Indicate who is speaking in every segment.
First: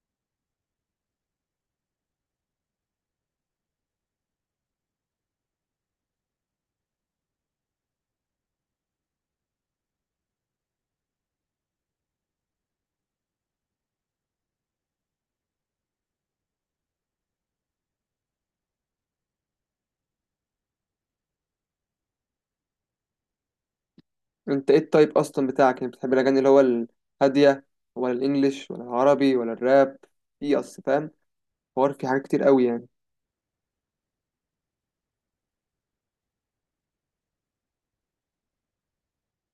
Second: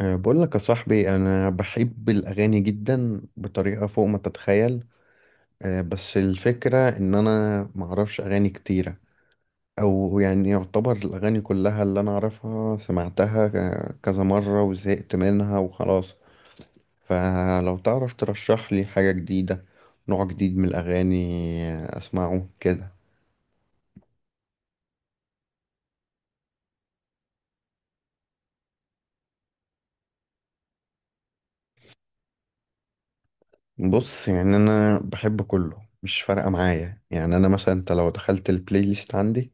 Speaker 1: بقول لك يا صاحبي انا بحب الاغاني جدا بطريقه فوق ما تتخيل. بس الفكره ان انا معرفش اغاني كتيره، او يعني يعتبر الاغاني كلها اللي انا اعرفها سمعتها كذا مره وزهقت منها وخلاص. فلو تعرف ترشح لي حاجه جديده، نوع جديد من الاغاني اسمعه كده.
Speaker 2: انت ايه التايب اصلا بتاعك؟ يعني بتحب الاغاني اللي هو الهاديه ولا الانجليش ولا العربي ولا الراب؟ في اصل فاهم حوار في حاجات كتير قوي يعني.
Speaker 1: بص يعني انا بحب كله، مش فارقه معايا. يعني انا مثلا انت لو دخلت البلاي ليست عندي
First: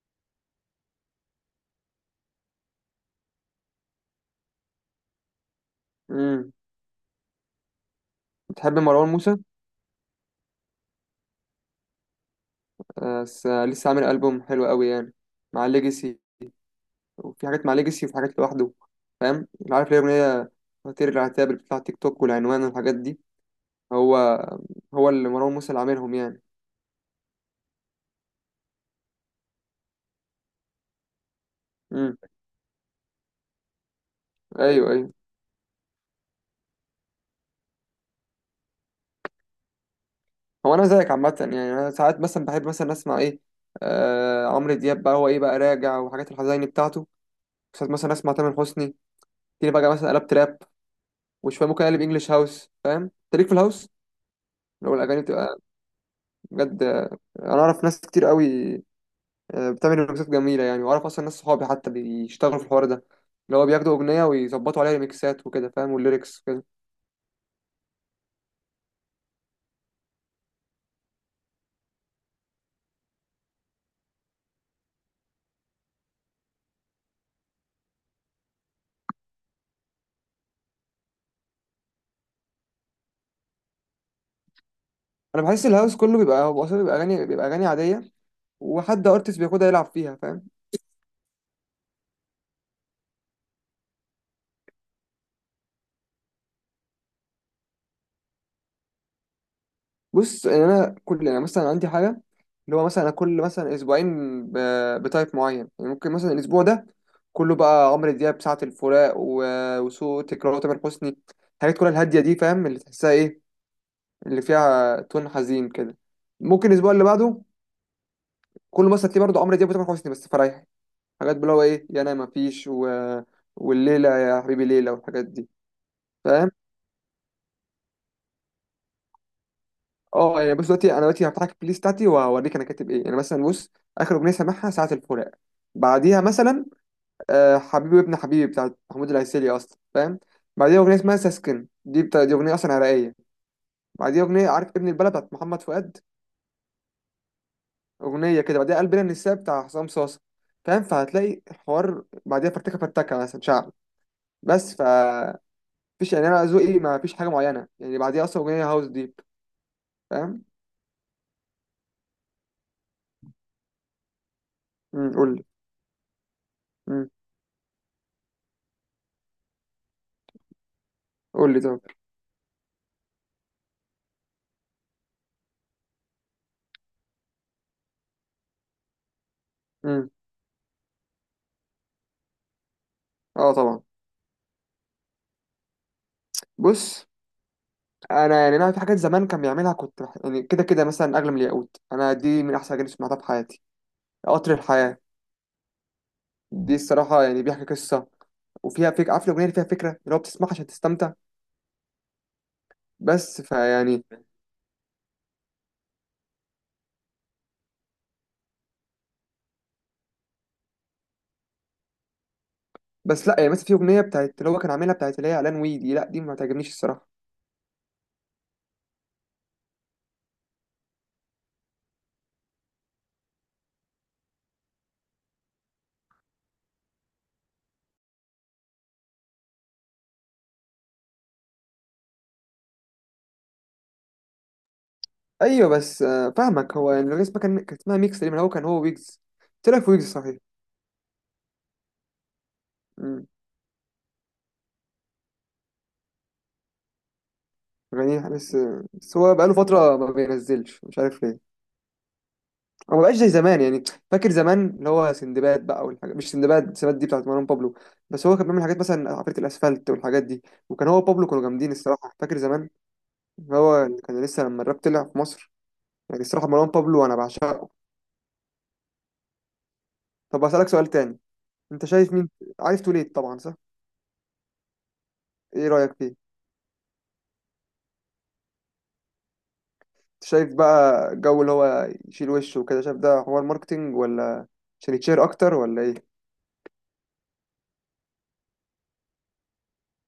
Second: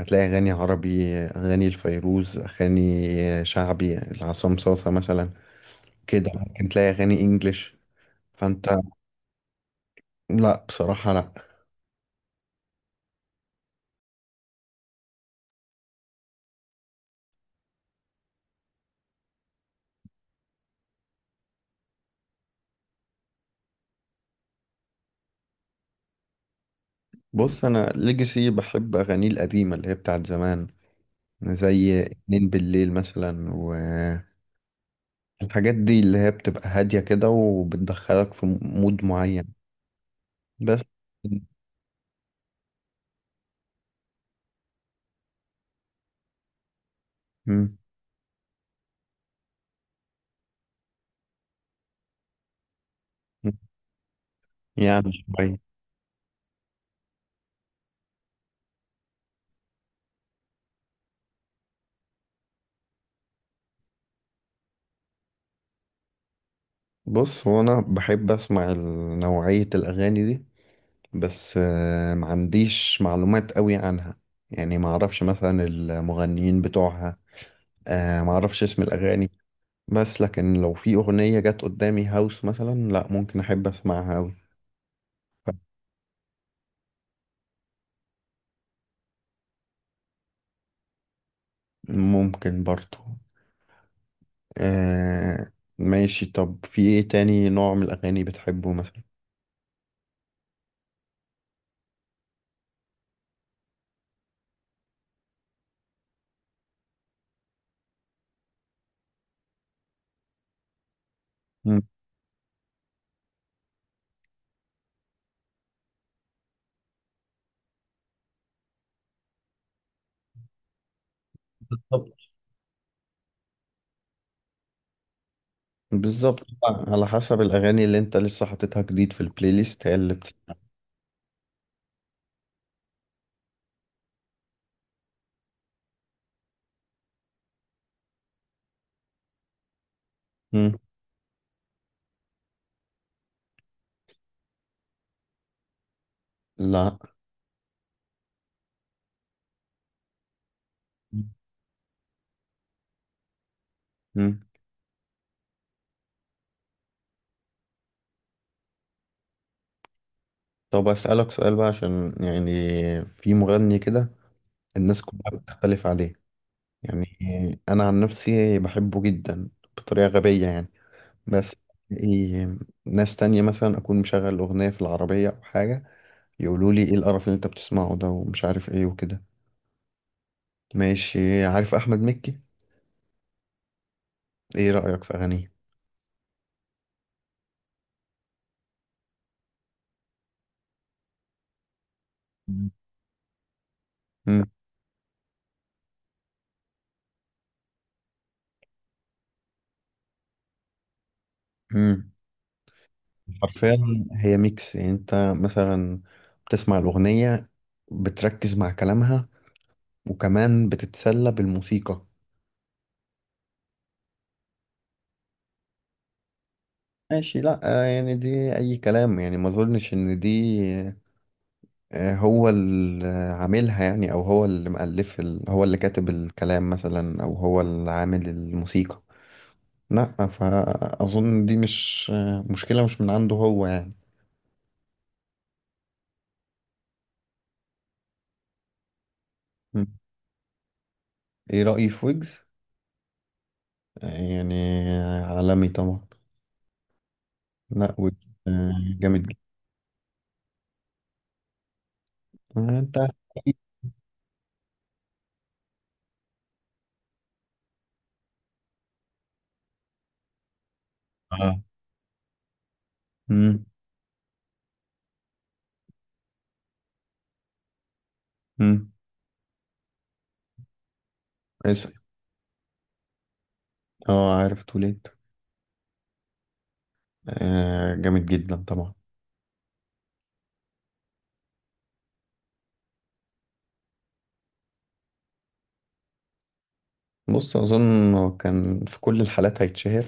Speaker 1: هتلاقي أغاني عربي، أغاني الفيروز، أغاني شعبي العصام صاصة مثلا، كده
Speaker 2: امم،
Speaker 1: ممكن تلاقي أغاني إنجليش. فأنت...
Speaker 2: بتحب مروان موسى؟
Speaker 1: لا بصراحة لا.
Speaker 2: آه، لسه عامل البوم حلو قوي يعني مع ليجاسي، وفي حاجات مع ليجاسي وفي حاجات لوحده. فاهم؟ عارف ليه اغنيه فطير العتاب اللي بتطلع تيك توك والعنوان والحاجات دي؟ هو هو اللي مروان موسى اللي عاملهم يعني.
Speaker 1: بص أنا ليجاسي بحب أغانيه القديمة اللي هي بتاعت زمان، زي
Speaker 2: امم،
Speaker 1: اتنين بالليل مثلا، والحاجات
Speaker 2: ايوه ايوه.
Speaker 1: دي اللي هي بتبقى هادية كده وبتدخلك في مود معين.
Speaker 2: هو
Speaker 1: بس.
Speaker 2: انا زيك عامه، يعني انا ساعات مثلا بحب مثلا اسمع ايه؟ آه، عمرو دياب بقى، هو ايه بقى راجع وحاجات الحزيني بتاعته.
Speaker 1: مم.
Speaker 2: ساعات مثلا اسمع تامر حسني، تيجي بقى مثلا قلب تراب. وشويه ممكن اقلب انجلش هاوس. فاهم انت ليك في الهاوس؟ لو
Speaker 1: يعني
Speaker 2: الاغاني بتبقى
Speaker 1: شوية.
Speaker 2: بجد، انا اعرف ناس كتير قوي، بتعمل ريمكسات جميله يعني. واعرف اصلا ناس صحابي حتى بيشتغلوا في الحوار ده، اللي هو بياخدوا اغنيه ويظبطوا عليها ريمكسات وكده، فاهم؟ والليركس وكده.
Speaker 1: بص هو أنا بحب أسمع نوعية الأغاني دي، بس ما عنديش معلومات قوي عنها. يعني ما اعرفش مثلا المغنيين بتوعها، ما اعرفش اسم الاغاني. بس لكن لو في اغنية جت قدامي هاوس مثلا، لا ممكن احب اسمعها قوي.
Speaker 2: انا بحس الهاوس كله بيبقى هو اصلا بيبقى اغاني، بيبقى اغاني عاديه، وحد ارتست بياخدها يلعب فيها، فاهم؟
Speaker 1: ممكن برضو. آه، ماشي طب في ايه تاني نوع من الاغاني بتحبه مثلا؟
Speaker 2: بص يعني انا كل يعني مثلا عندي حاجه اللي هو، مثلا انا كل مثلا اسبوعين بتايب معين. يعني ممكن مثلا الاسبوع ده كله بقى عمرو دياب، ساعة الفراق وسوء، تكرار تامر حسني، الحاجات
Speaker 1: مم،
Speaker 2: كلها الهاديه دي، فاهم؟ اللي تحسها ايه اللي فيها تون حزين كده. ممكن الاسبوع اللي بعده كله مثلا تلاقيه برضه عمرو دياب وتامر حسني، بس فرايح. حاجات اللي هو ايه، يا
Speaker 1: بالظبط.
Speaker 2: انا مفيش والليله يا حبيبي ليله والحاجات دي.
Speaker 1: بالظبط.
Speaker 2: فاهم؟
Speaker 1: على حسب الاغاني اللي انت لسه حاططها جديد في البلاي ليست هي اللي بت...
Speaker 2: اه يعني بص دلوقتي، انا دلوقتي هفتح لك البلاي ليست بتاعتي واوريك انا كاتب ايه يعني. مثلا بص، اخر اغنيه سامعها ساعه الفراق. بعديها مثلا، حبيبي ابن حبيبي بتاعت محمود العسيلي اصلا، فاهم؟
Speaker 1: مم،
Speaker 2: بعديها اغنيه اسمها ساسكن، دي بتاع، دي اغنيه اصلا عراقيه. بعديها اغنيه عارف ابن البلد بتاعت محمد فؤاد،
Speaker 1: لا
Speaker 2: اغنيه كده. بعديها قلبنا النساء بتاع حسام صاصا، فاهم؟ فهتلاقي الحوار بعديها فرتكه فرتكه، مثلا شعب.
Speaker 1: مم.
Speaker 2: بس ف فيش، يعني انا ذوقي ما فيش حاجه معينه يعني. بعديها اصلا اغنيه هاوس ديب، فاهم؟
Speaker 1: طب أسألك سؤال بقى عشان يعني في مغني كده الناس
Speaker 2: قول
Speaker 1: كلها
Speaker 2: لي.
Speaker 1: بتختلف عليه، يعني
Speaker 2: امم،
Speaker 1: أنا عن نفسي بحبه جدا بطريقة غبية يعني.
Speaker 2: قول
Speaker 1: بس
Speaker 2: لي طب.
Speaker 1: إيه، ناس تانية مثلا أكون مشغل أغنية في العربية أو حاجة، يقولوا لي إيه القرف اللي أنت بتسمعه ده، ومش عارف إيه وكده.
Speaker 2: امم،
Speaker 1: ماشي، عارف أحمد مكي؟
Speaker 2: اه طبعا.
Speaker 1: إيه رأيك في أغانيه؟
Speaker 2: بص انا يعني، انا في حاجات زمان كان بيعملها كنت يعني كده كده مثلا اغلى من الياقوت، انا دي من احسن اغاني سمعتها في حياتي.
Speaker 1: مم.
Speaker 2: قطر الحياه، دي الصراحه يعني بيحكي قصه وفيها فكره. عارف الاغنيه اللي فيها فكره اللي هو بتسمعها عشان تستمتع؟
Speaker 1: مم.
Speaker 2: بس
Speaker 1: حرفيا
Speaker 2: فيعني
Speaker 1: هي ميكس. يعني أنت مثلا بتسمع الأغنية، بتركز مع كلامها، وكمان بتتسلى بالموسيقى.
Speaker 2: بس لا يعني مثلا في اغنيه بتاعت اللي هو كان عاملها، بتاعت اللي هي اعلان ويدي، لا دي ما تعجبنيش الصراحه.
Speaker 1: ماشي، لا يعني دي أي كلام. يعني ما أظنش إن دي هو اللي عاملها، يعني أو هو اللي مؤلف هو اللي كاتب الكلام مثلا، أو هو اللي عامل الموسيقى. لا فأظن دي مش مشكلة، مش من عنده هو يعني.
Speaker 2: ايوه بس فاهمك. هو يعني الاغنيه اسمها كان، كانت اسمها ميكس، اللي هو كان هو ويجز. طلع
Speaker 1: م.
Speaker 2: في ويجز صحيح.
Speaker 1: إيه رأيي في ويجز؟
Speaker 2: أمم،
Speaker 1: يعني عالمي طبعا. لا ويجز
Speaker 2: غنيها بس.
Speaker 1: آه،
Speaker 2: بس
Speaker 1: جامد
Speaker 2: هو
Speaker 1: جدا.
Speaker 2: بقاله فتره ما بينزلش، مش عارف ليه.
Speaker 1: أنت.
Speaker 2: انا ما بقاش زي زمان يعني. فاكر زمان اللي هو سندباد بقى والحاجات، مش سندباد، سندباد دي بتاعت مروان بابلو. بس هو كان بيعمل حاجات مثلا عفريت الاسفلت والحاجات دي. وكان هو بابلو كانوا
Speaker 1: آه.
Speaker 2: جامدين الصراحه، فاكر زمان.
Speaker 1: م-
Speaker 2: هو اللي كان لسه لما الراب طلع في مصر يعني. الصراحه مروان بابلو انا بعشقه.
Speaker 1: م.
Speaker 2: طب اسالك سؤال تاني. انت
Speaker 1: اسأل.
Speaker 2: شايف مين؟ عارف توليت طبعا، صح؟
Speaker 1: اه، عارف توليت.
Speaker 2: ايه رايك فيه؟
Speaker 1: جامد جدا طبعا.
Speaker 2: انت شايف بقى الجو اللي هو يشيل وشه وكده، شايف ده حوار ماركتينج ولا عشان يتشير اكتر ولا ايه؟
Speaker 1: بص اظن هو كان في كل الحالات هيتشهر،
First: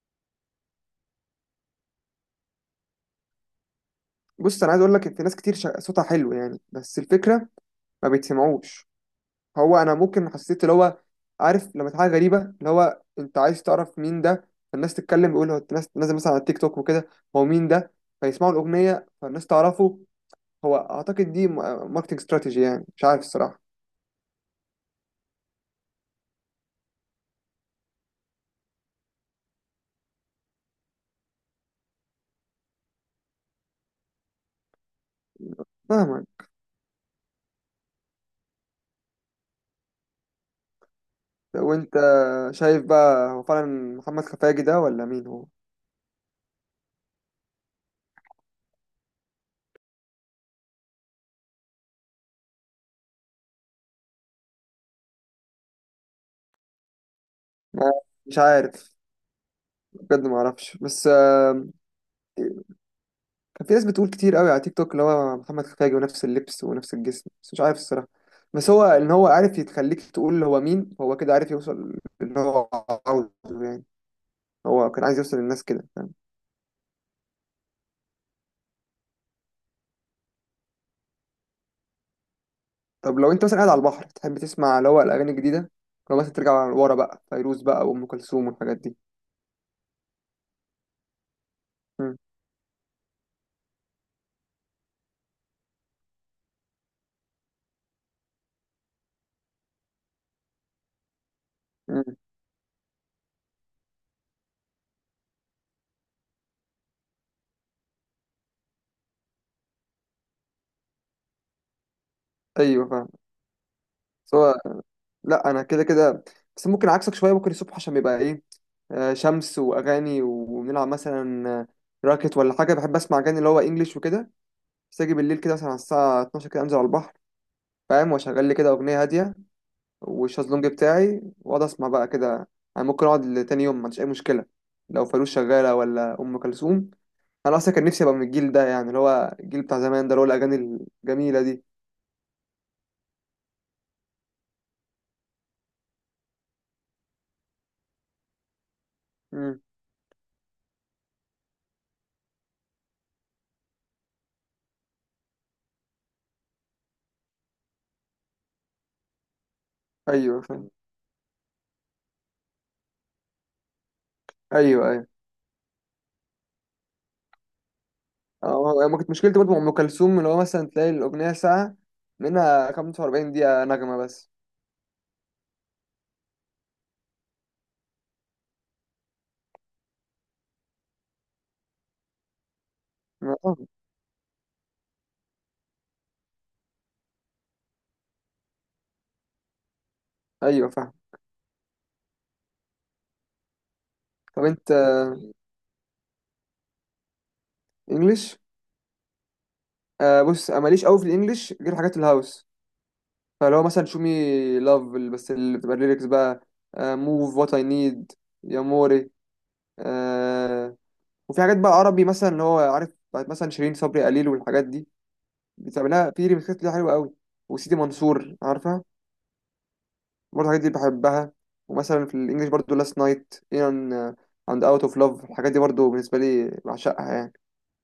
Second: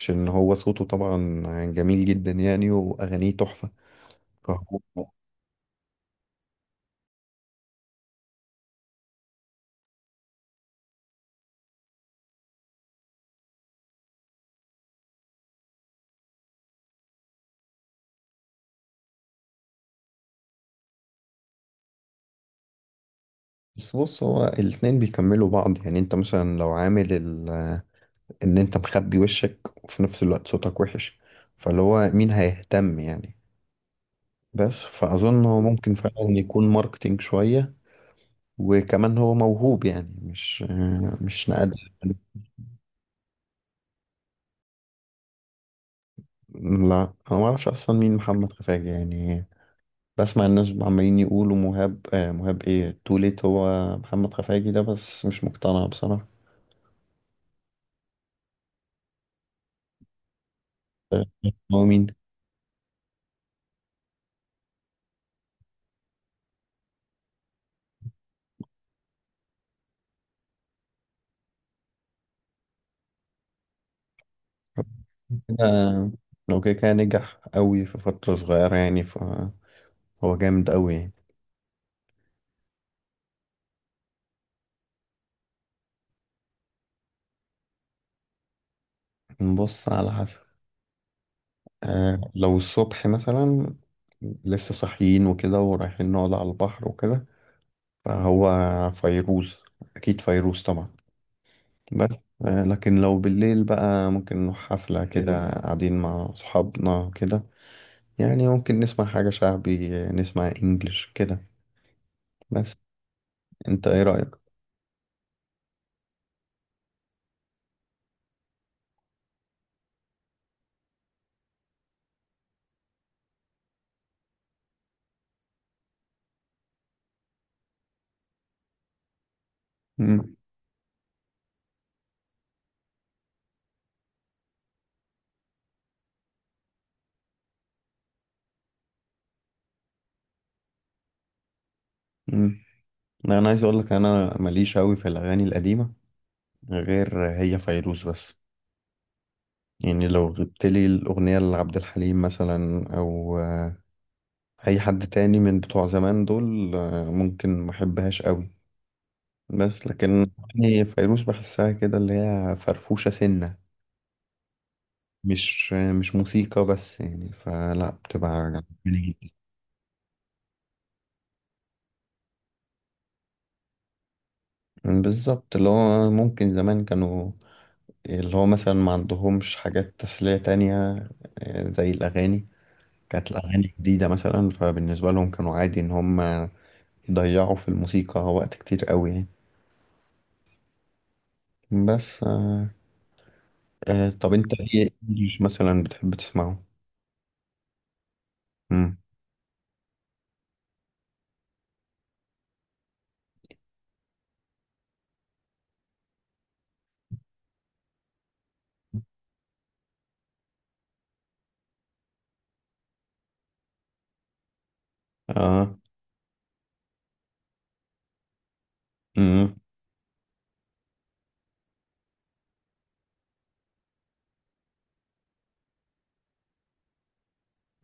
Speaker 1: عشان هو صوته طبعا جميل جدا يعني، واغانيه تحفه.
Speaker 2: بص انا
Speaker 1: فهو...
Speaker 2: عايز اقول لك في ناس كتير صوتها حلو يعني، بس الفكره ما بيتسمعوش. هو انا ممكن حسيت اللي هو، عارف لما حاجه غريبه اللي هو انت عايز تعرف مين ده، فالناس تتكلم يقول هو، الناس نازل مثلا على التيك توك وكده، هو مين ده؟ فيسمعوا الاغنيه، فالناس تعرفه. هو اعتقد دي ماركتنج استراتيجي يعني، مش عارف الصراحه.
Speaker 1: بس بص، هو الاتنين بيكملوا بعض. يعني انت مثلا لو عامل ال... ان انت مخبي وشك وفي نفس الوقت صوتك وحش، فاللي هو مين هيهتم يعني؟ بس فاظن هو ممكن فعلا
Speaker 2: فاهمك.
Speaker 1: يكون ماركتينج شويه، وكمان هو موهوب، يعني مش نقد.
Speaker 2: وانت شايف بقى، هو فعلا محمد خفاجي ده ولا مين هو؟
Speaker 1: لا انا ما اعرفش اصلا مين محمد خفاجي يعني. بسمع الناس عمالين يقولوا مهاب، آه مهاب ايه توليت هو محمد خفاجي ده، بس مش مقتنع بصراحة.
Speaker 2: ما- مش عارف بجد، ما اعرفش، بس
Speaker 1: آه،
Speaker 2: آه،
Speaker 1: هو مين؟
Speaker 2: كان في ناس بتقول كتير قوي على تيك توك اللي هو محمد خفاجي، ونفس اللبس ونفس الجسم، بس مش عارف الصراحة. بس هو ان هو عارف يتخليك تقول هو مين، هو كده عارف يوصل اللي هو عاوزه يعني. هو كان عايز يوصل للناس كده،
Speaker 1: كده-
Speaker 2: فاهم؟
Speaker 1: لو كده كان نجح قوي في فترة صغيرة يعني، فهو جامد قوي يعني.
Speaker 2: طب لو انت مثلا قاعد على البحر، تحب تسمع اللي هو الاغاني الجديدة، لو مثلا ترجع ورا بقى فيروز بقى وام كلثوم والحاجات دي؟
Speaker 1: نبص على حسب.
Speaker 2: مم.
Speaker 1: لو الصبح مثلا لسه صاحيين وكده ورايحين نقعد على البحر وكده، فهو فيروز، أكيد فيروز طبعا.
Speaker 2: مم.
Speaker 1: بس لكن لو بالليل بقى ممكن نروح حفلة كده قاعدين مع صحابنا كده، يعني ممكن نسمع حاجة شعبي، نسمع انجلش كده. بس
Speaker 2: ايوه فاهم.
Speaker 1: انت ايه رأيك؟
Speaker 2: بس هو لا، انا كده كده، بس ممكن عكسك شوية. ممكن الصبح عشان بيبقى ايه، شمس واغاني ونلعب مثلا راكت ولا حاجة، بحب اسمع اغاني اللي هو انجليش وكده. بس اجي بالليل كده مثلا على الساعه 12 كده، انزل على البحر، فاهم؟ واشغل لي كده اغنيه هاديه
Speaker 1: مم.
Speaker 2: والشازلونج بتاعي، واقعد اسمع بقى كده. انا ممكن اقعد لتاني يوم ما عنديش اي مشكله، لو فانوس شغاله ولا ام كلثوم. انا اصلا كان نفسي ابقى من الجيل ده يعني، اللي هو الجيل بتاع زمان ده اللي هو الاغاني الجميله دي.
Speaker 1: مم. لا، انا عايز اقول لك انا ماليش قوي في الاغاني القديمة، غير هي فيروز بس.
Speaker 2: امم،
Speaker 1: يعني لو جبت لي الاغنية لعبد الحليم مثلا او اي حد تاني من بتوع زمان دول، ممكن ما احبهاش قوي. بس لكن
Speaker 2: ايوه فاهم.
Speaker 1: يعني فيروز بحسها كده اللي هي فرفوشة سنة،
Speaker 2: ايوه ايوه.
Speaker 1: مش موسيقى بس يعني، فلا بتبقى
Speaker 2: اه يعني ما كنت
Speaker 1: جميلة.
Speaker 2: مشكلتي برضه مع ام كلثوم، اللي هو مثلا تلاقي الاغنيه ساعه، منها 45 دقيقه نغمه بس.
Speaker 1: بالظبط، اللي هو ممكن زمان كانوا اللي هو مثلا ما عندهمش حاجات تسلية تانية زي الأغاني. كانت
Speaker 2: آه،
Speaker 1: الأغاني جديدة مثلا، فبالنسبة لهم كانوا عادي إن هم يضيعوا في الموسيقى وقت كتير قوي يعني.
Speaker 2: ايوه فاهم.
Speaker 1: بس طب
Speaker 2: طب
Speaker 1: أنت
Speaker 2: انت
Speaker 1: إيه إنجليش مثلا بتحب تسمعه؟
Speaker 2: انجلش،
Speaker 1: مم.
Speaker 2: آه بص أنا ماليش قوي في الانجليش غير حاجات الهاوس. فلو مثلا شو مي لاف، بس اللي بتبقى الليركس بقى، موف وات اي نيد، يا موري، آه. وفي حاجات بقى عربي مثلا، اللي هو عارف بتاعت مثلا شيرين صبري قليل والحاجات دي،
Speaker 1: آه.
Speaker 2: بتعملها في ريميكسات ليها حلوه قوي. وسيدي منصور عارفها؟
Speaker 1: مم.
Speaker 2: برضه الحاجات دي بحبها. ومثلا في الانجليش برضه لاست نايت ان، اند اوت اوف لاف، الحاجات دي برضه بالنسبه لي بعشقها يعني،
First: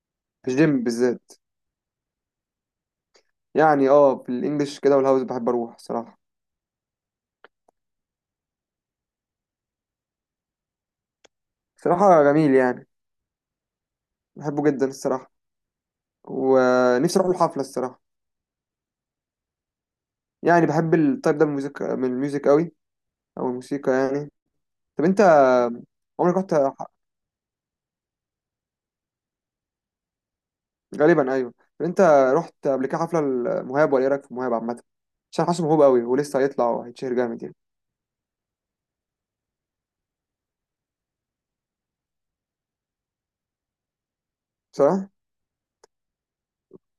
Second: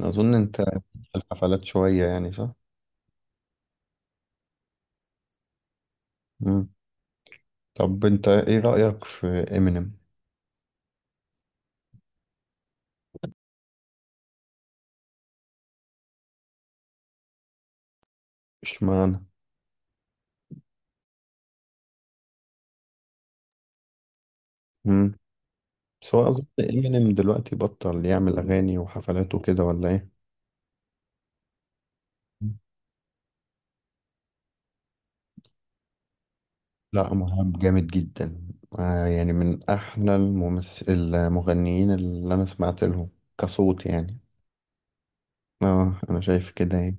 Speaker 1: أظن
Speaker 2: في
Speaker 1: أنت
Speaker 2: الجيم
Speaker 1: في
Speaker 2: بالذات.
Speaker 1: الحفلات شوية يعني صح؟
Speaker 2: يعني اه في الانجليش كده والهاوس بحب اروح الصراحه.
Speaker 1: مم. طب أنت إيه رأيك في إمينيم؟
Speaker 2: صراحه جميل يعني، بحبه جدا الصراحه. ونفسي اروح الحفله الصراحه.
Speaker 1: اشمعنى؟
Speaker 2: يعني بحب التايب ده من الميوزك، من الميوزك قوي، او الموسيقى يعني. طب انت
Speaker 1: بس هو
Speaker 2: عمرك
Speaker 1: أظن
Speaker 2: رحت
Speaker 1: إمينيم دلوقتي بطل يعمل أغاني وحفلات وكده ولا إيه؟
Speaker 2: غالبا ايوه. طب انت رحت قبل كده حفله المهاب؟ ولا ايه رايك في المهاب عامه؟ عشان حاسه موهوب قوي ولسه هيطلع
Speaker 1: لا
Speaker 2: وهيتشهر جامد يعني.
Speaker 1: مهاب جامد جدا. يعني من أحلى الممثل المغنيين اللي أنا سمعت لهم كصوت يعني.
Speaker 2: صح.
Speaker 1: أنا شايف كده يعني.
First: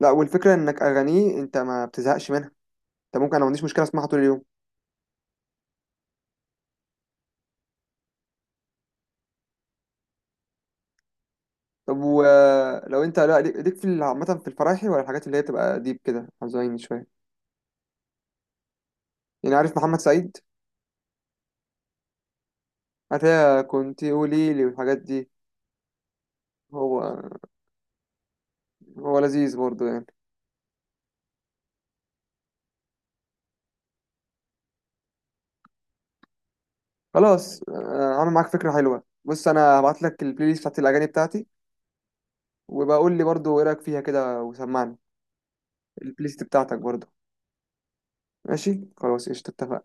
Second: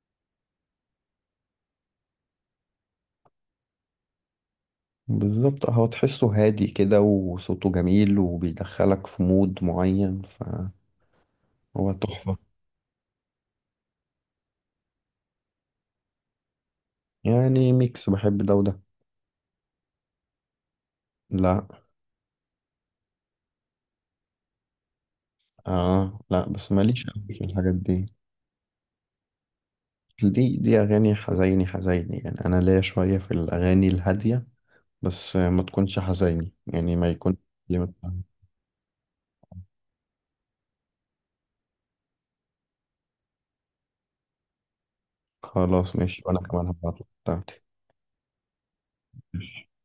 Speaker 2: لا والفكره انك اغانيه انت ما بتزهقش منها. انت ممكن، انا ما عنديش مشكله اسمعها طول اليوم.
Speaker 1: بالظبط، هو تحسه هادي كده وصوته جميل وبيدخلك في مود معين فهو
Speaker 2: طب
Speaker 1: تحفة.
Speaker 2: ولو انت، لا ليك في عامه في الفرايحي، ولا الحاجات اللي هي تبقى ديب كده حزين شويه؟
Speaker 1: يعني ميكس، بحب ده وده.
Speaker 2: يعني عارف محمد سعيد؟
Speaker 1: لا.
Speaker 2: هتلاقي كنت قولي لي والحاجات دي.
Speaker 1: لا بس
Speaker 2: هو
Speaker 1: ماليش أوي في الحاجات دي.
Speaker 2: هو لذيذ برضه يعني.
Speaker 1: دي أغاني حزيني حزيني، يعني أنا ليا شوية في الأغاني الهادية بس ما تكونش حزيني، يعني ما يكون...
Speaker 2: خلاص آه، عامل معاك فكرة حلوة. بص أنا هبعت لك البلاي ليست بتاعت الأغاني بتاعتي، وبقول لي برضو إيه رأيك فيها كده وسمعني.
Speaker 1: خلاص
Speaker 2: البلاي
Speaker 1: ماشي، وأنا
Speaker 2: ليست
Speaker 1: كمان
Speaker 2: بتاعتك
Speaker 1: هبعتلك
Speaker 2: برضو.
Speaker 1: بتاعتي.
Speaker 2: ماشي خلاص، قشطة اتفقنا.